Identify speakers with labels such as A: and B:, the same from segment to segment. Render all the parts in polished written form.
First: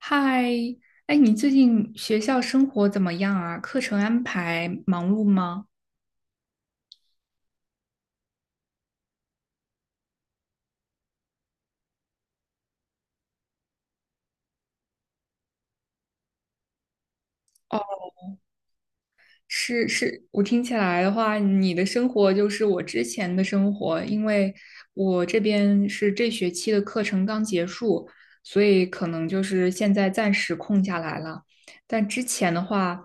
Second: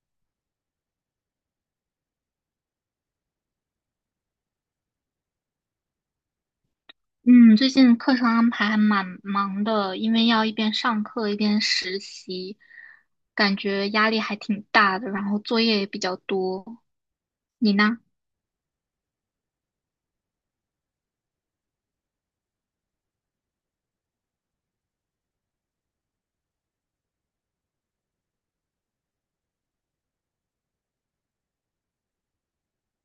A: 嗨，哎，你最近学校生活怎么样啊？课程安排忙碌吗？
B: 嗯，最近课程安排还蛮忙的，因为要一边上课一边实习，感觉压力还挺大的，然后作业也比较多。你呢？
A: 是是，我听起来的话，你的生活就是我之前的生活，因为我这边是这学期的课程刚结束，所以可能就是现在暂时空下来了。但之前的话，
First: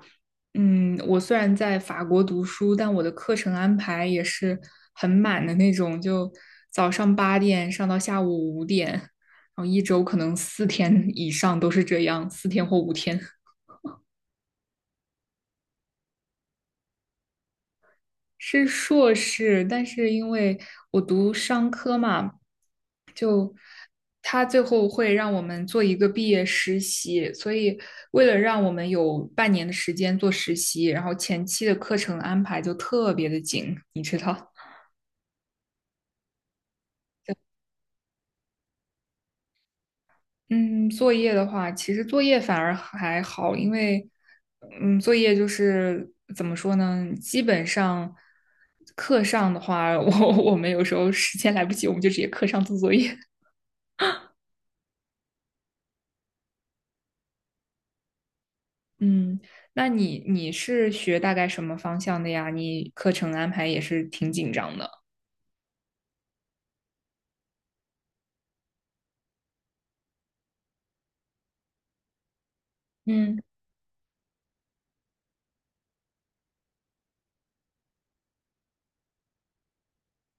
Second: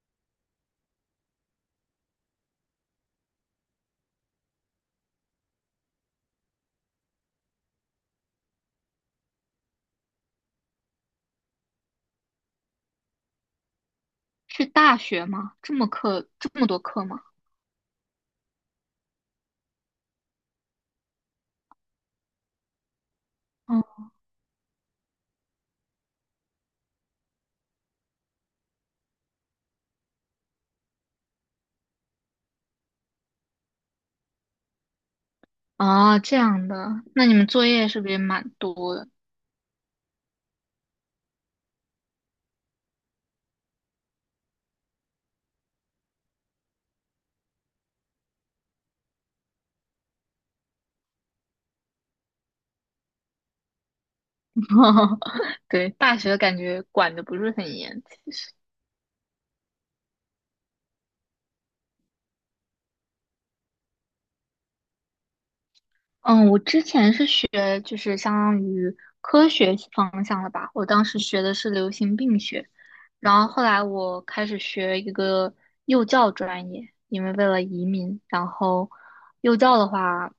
A: 我虽然在法国读书，但我的课程安排也是很满的那种，就早上8点上到下午5点，然后一周可能四天以上都是这样，四天或5天。
B: 是大学吗？这么课，这么多课吗？
A: 是硕士，但是因为我读商科嘛，就
B: 哦，
A: 他最后会让我们做一个毕业实习，所以为了让我们有半年的时间做实习，然后前期的课程安排就特别的紧，你知道。
B: 哦,这样的，那你们作业是不是也蛮多的？
A: 嗯，作业的话，其实作业反而还好，因为，作业就是怎么说呢？基本上课上的话，我们有时候时间来不及，我们就直接课上做作业。
B: 对，大学感觉管的不是很严，其实。
A: 嗯，那你是学大概什么方向的呀？你课程安排也是挺紧张的。
B: 嗯，我之前是学就是相当于科学方向的吧，我当时学的是流行病学，然
A: 嗯。
B: 后后来我开始学一个幼教专业，因为为了移民，然后幼教的话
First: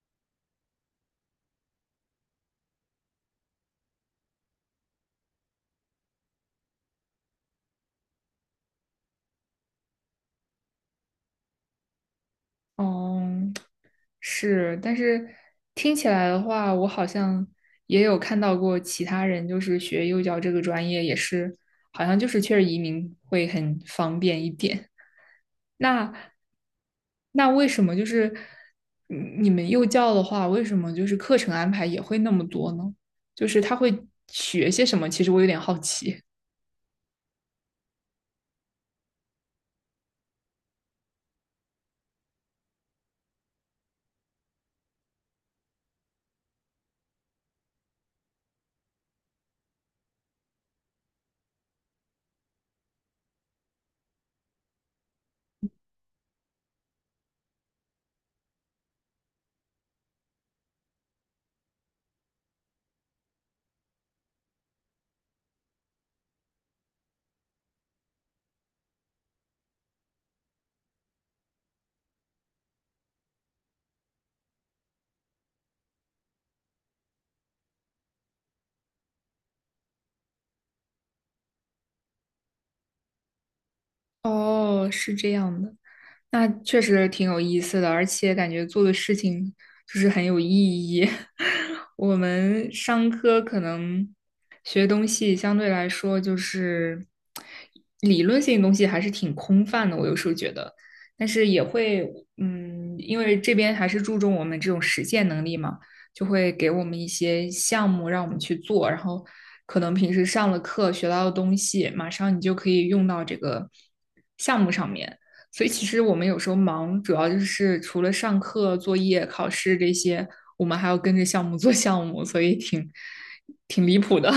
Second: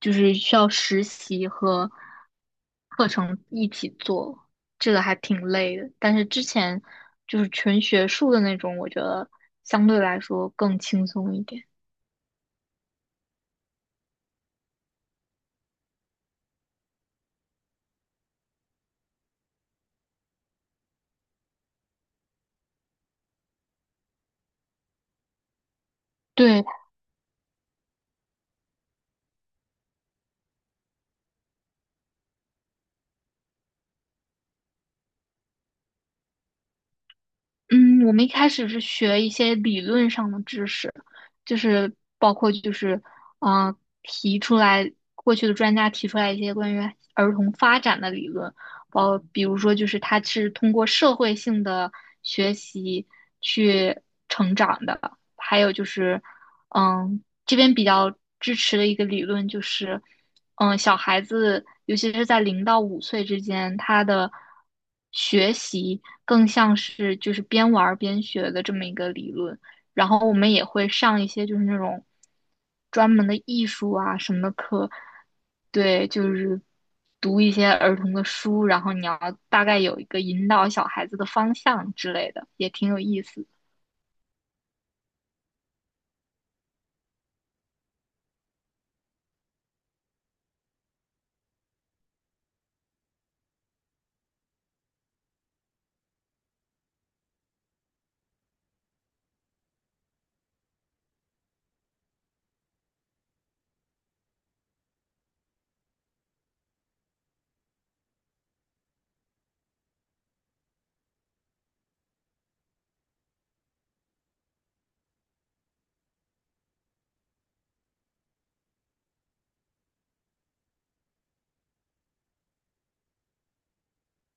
B: 就是需要实习和课程一起做，这个还挺累的。但是之前就是纯学术的那种，我觉得相对来说更轻松一点。
A: 哦，是，但是听起来的话，我好像也有看到过其他人，就是学幼教这个专业，也是好像就是确实移民会很方便一点。那
B: 对，
A: 为什么就是你们幼教的话，为什么就是课程安排也会那么多呢？就是他会学些什么？其实我有点好奇。
B: 嗯，我们一开始是学一些理论上的知识，就是包括就是，嗯、提出来过去的专家提出来一些关于儿童发展的理论，包比如说就是他是通过社会性的学习去成长的，还有就是。嗯，这边比较支持的一个理论就是，嗯，小孩子，尤其是在0到5岁之间，他的学习更像是就是边玩儿边学的这么一个理论。然后我们也会上一些就是那种专门的艺术啊什么的课，对，就是读一些儿童的书，然后你要大概有一个引导小孩子的方向之类的，也挺有意思。
A: 哦，是这样的。那确实挺有意思的，而且感觉做的事情就是很有意义。我们商科可能学东西相对来说就是理论性的东西还是挺空泛的，我有时候觉得，但是也会，嗯，因为这边还是注重我们这种实践能力嘛，就会给我们一些项目让我们去做，然后可能平时上了课学到的东西，马上你就可以用到这个项目上面。所以其实我们有时候忙，主要就是除了上课、作业、考试这些，我们还要跟着项目做项目，所以挺离谱的。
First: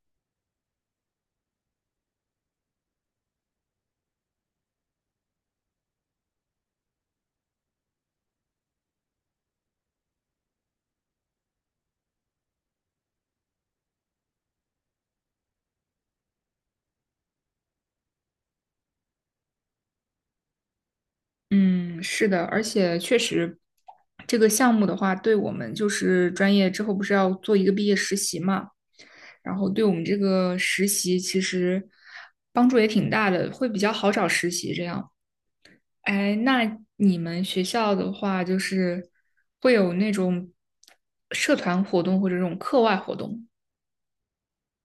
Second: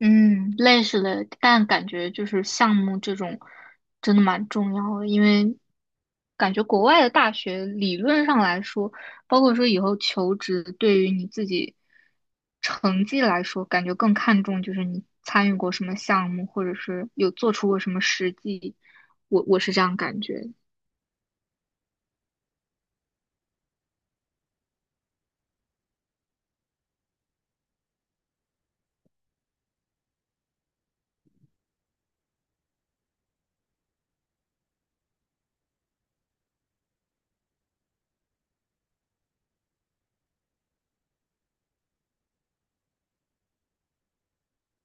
B: 嗯，类似的，但感觉就是项目这种真的蛮重要的，因为感觉国外的大学理论上来说，包括说以后求职，对于你自己成绩来说，感觉更看重就是你参与过什么项目，或者是有做出过什么实际，我是这样感觉。
A: 嗯，是的，而且确实，这个项目的话，对我们就是专业之后不是要做一个毕业实习嘛，然后对我们这个实习其实帮助也挺大的，会比较好找实习这样。哎，那你们学校的话，就是会有那种社团活动或者这种课外活动？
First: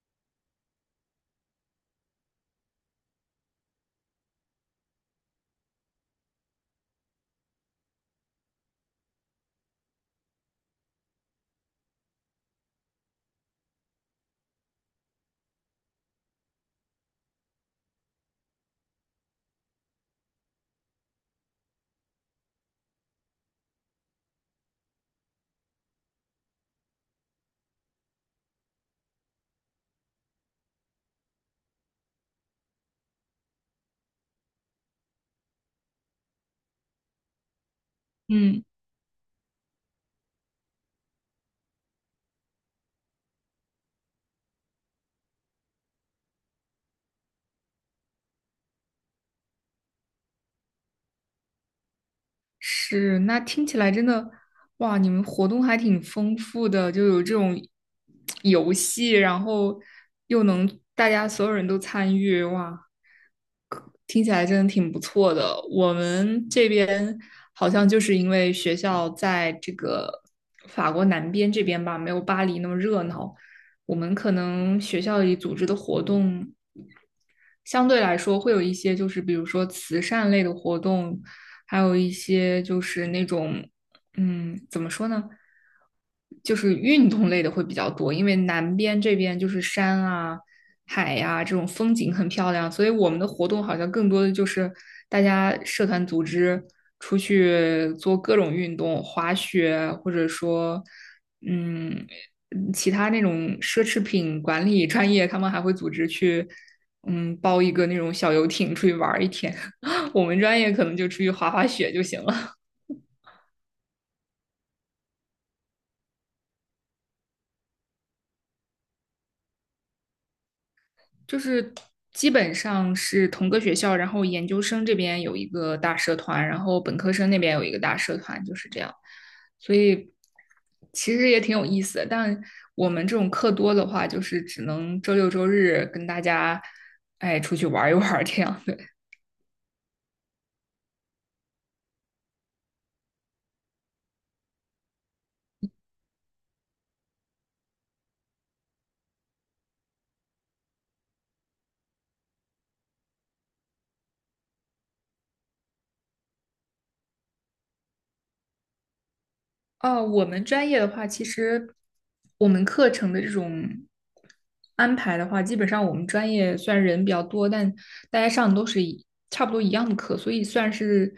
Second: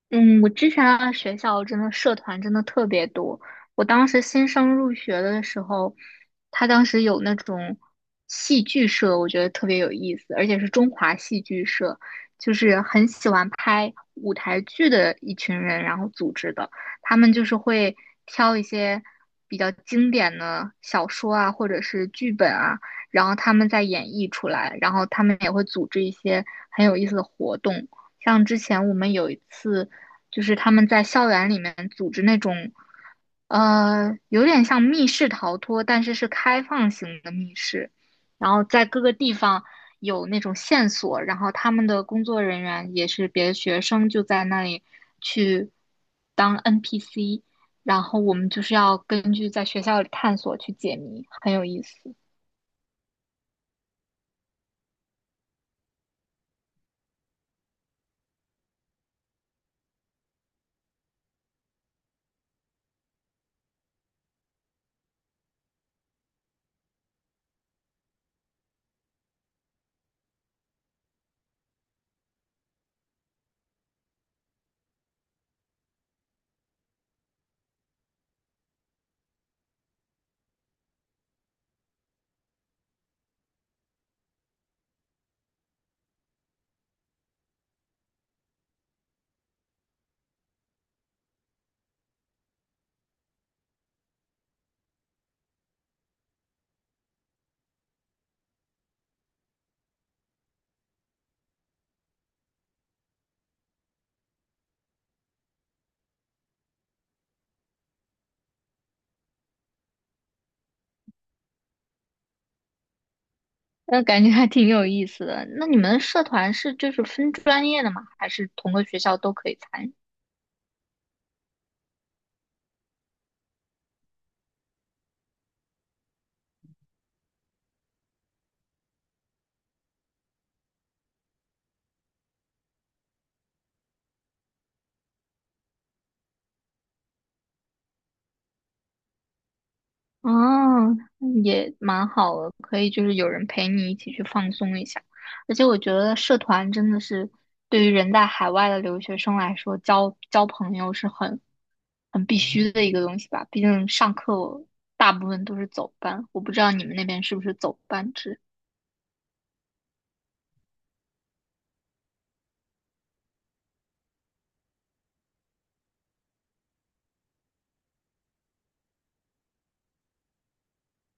B: 嗯，我之前的学校真的社团真的特别多。我当时新生入学的时候，他当时有那种戏剧社，我觉得特别有意思，而且是中华戏剧社，就是很喜欢拍舞台剧的一群人，然后组织的。他们就是会挑一些比较经典的小说啊，或者是剧本啊，然后他们在演绎出来，然后他们也会组织一些很有意思的活动。像之前我们有一次就是他们在校园里面组织那种，有点像密室逃脱，但是是开放型的密室，然后
A: 嗯，
B: 在各个地方有那种线索，然后他们的工作人员也是别的学生，就在那里去当 NPC,然后我们就是要根据在学校里探索去解谜，很有意思。
A: 是，那听起来真的，哇，你们活动还挺丰富的，就有这种游戏，然后又能大家所有人都参与，哇，听起来真的挺不错的。我们这边好像就是因为学校在这个法国南边这边吧，没有巴黎那么热闹，我们可能学校里组织的活动相对来说会有一些就是比如说慈善类的活动，还有一些就是那种怎么说呢，就是运动类的会比较多，因为南边这边就是山啊、海呀、这种风景很漂亮，所以我们的活动好像更多的就是大家社团组织出去做各种运动，滑雪或者说嗯其他那种奢侈品管理专业，他们还会组织去。嗯，包一个那种小游艇出去玩一天。我们专业可能就出去滑滑雪就行了。
B: 那感觉还挺有意思的。那你们社团是就是分专业的吗？还是同个学校都可以参与？
A: 就是基本上是同个学校，然后研究生这边有一个大社团，然后本科生那边有一个大社团，就是这样。所以其实也挺有意思的。但我们这种课多的话，就是只能周六周日跟大家哎出去玩一玩这样的。
B: 哦，也蛮好的，可以就是有人陪你一起去放松一下。而且我觉得社团真的是对于人在海外的留学生来说，交交朋友是很很必须的一个东西吧。毕竟上课大部分都是走班，我不知道你们那边是不是走班制。
A: 哦，我们专业的话，其实我们课程的这种安排的话，基本上我们专业虽然人比较多，但大家上的都是一差不多一样的课，所以虽然是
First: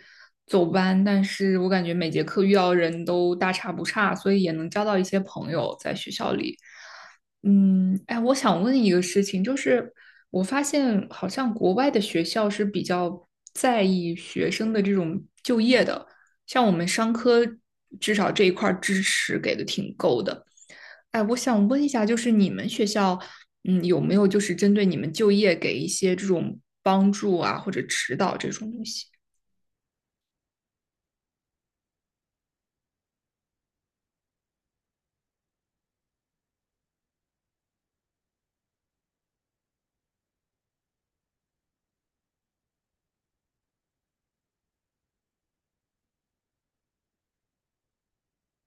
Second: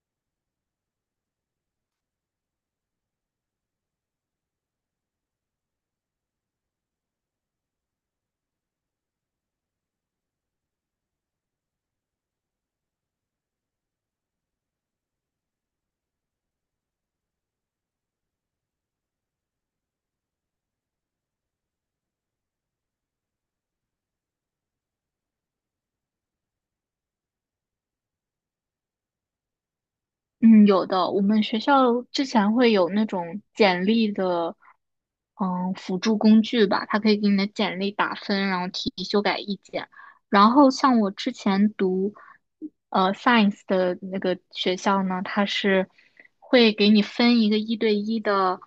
A: 走班，但是我感觉每节课遇到的人都大差不差，所以也能交到一些朋友在学校里。嗯，哎，我想问一个事情，就是我发现好像国外的学校是比较在意学生的这种就业的，像我们商科至少这一块儿支持给的挺够的。哎，我想问一下，就是你们学校，嗯，有没有就是针对你们就业给一些这种帮助啊，或者指导这种东西？
B: 嗯，有的。我们学校之前会有那种简历的，嗯，辅助工具吧，它可以给你的简历打分，然后提修改意见。然后像我之前读，science 的那个学校呢，它是会给你分一个一对一的，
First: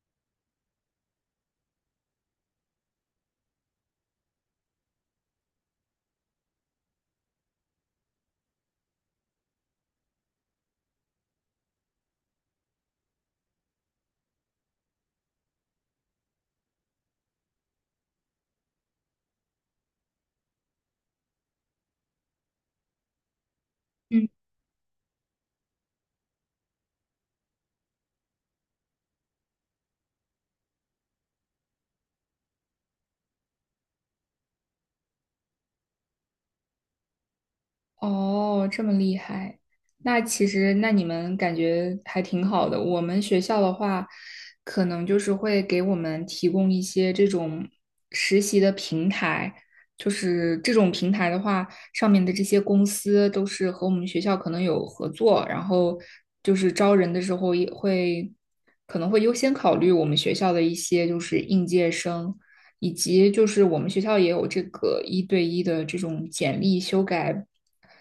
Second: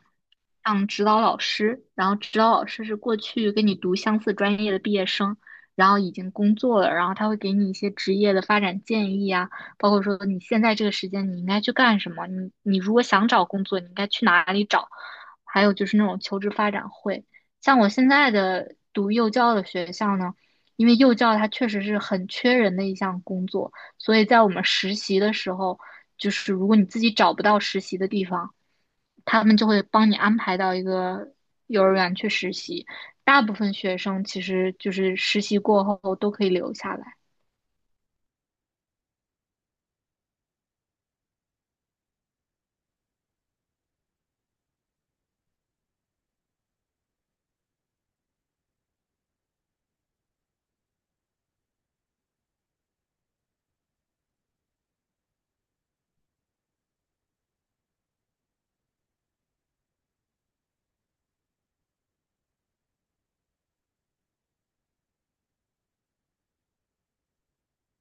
B: 像指导老师，然后指导老师是过去跟你读相似专业的毕业生，然后已经工作了，然后他会给你一些职业的发展建议啊。包括说你现在这个时间你应该去干什么，你如果想找工作，你应该去哪里找，还有就是那种求职发展会。像我现在的读幼教的学校呢，因为幼教它确实是很缺人的一项工作，所以
A: 嗯。
B: 在我们实习的时候，就是如果你自己找不到实习的地方，他们就会帮你安排到一个幼儿园去实习。大部分学生其实就是实习过后都可以留下来。
A: 哦，这么厉害，那其实那你们感觉还挺好的。我们学校的话，可能就是会给我们提供一些这种实习的平台，就是这种平台的话，上面的这些公司都是和我们学校可能有合作，然后就是招人的时候也会可能会优先考虑我们学校的一些就是应届生。以及就是我们学校也有这个一对一的这种简历修改，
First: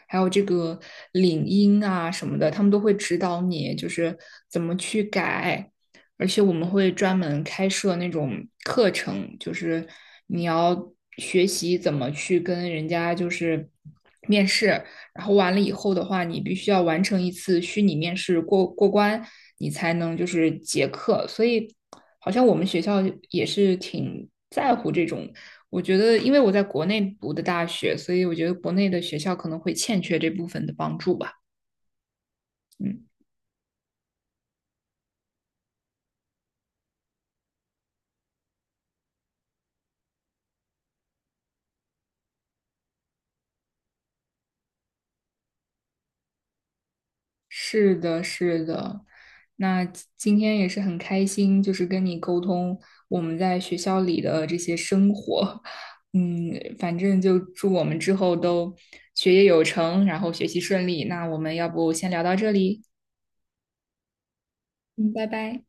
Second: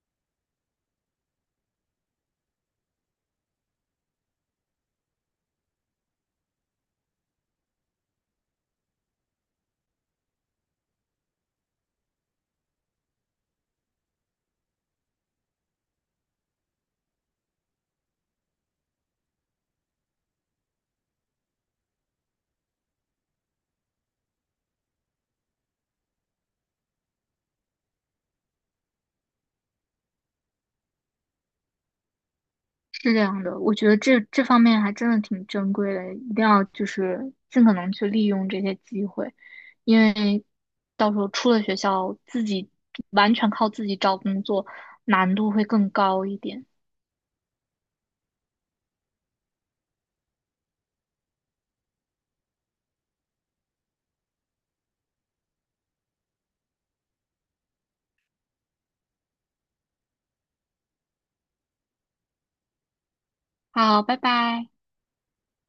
A: 还有这个领英啊什么的，他们都会指导你就是怎么去改，而且我们会专门开设那种课程，就是你要学习怎么去跟人家就是面试，然后完了以后的话，你必须要完成一次虚拟面试过关，你才能就是结课，所以。好像我们学校也是挺在乎这种。我觉得，因为我在国内读的大学，所以我觉得国内的学校可能会欠缺这部分的帮助吧。嗯，
B: 是这样的，我觉得这方面还真的挺珍贵的，一定要就是尽可能去利用这些机会，因为到时候出了学校，自己完全靠自己找工作，难度会更高一点。
A: 是的，是的。那今天也是很开心，就是跟你沟通我们在学校里的这些生活。嗯，反正就祝我们之后都学业有成，然后学习顺利。那我们要不先聊到这里？
B: 好，拜拜。
A: 嗯，拜拜。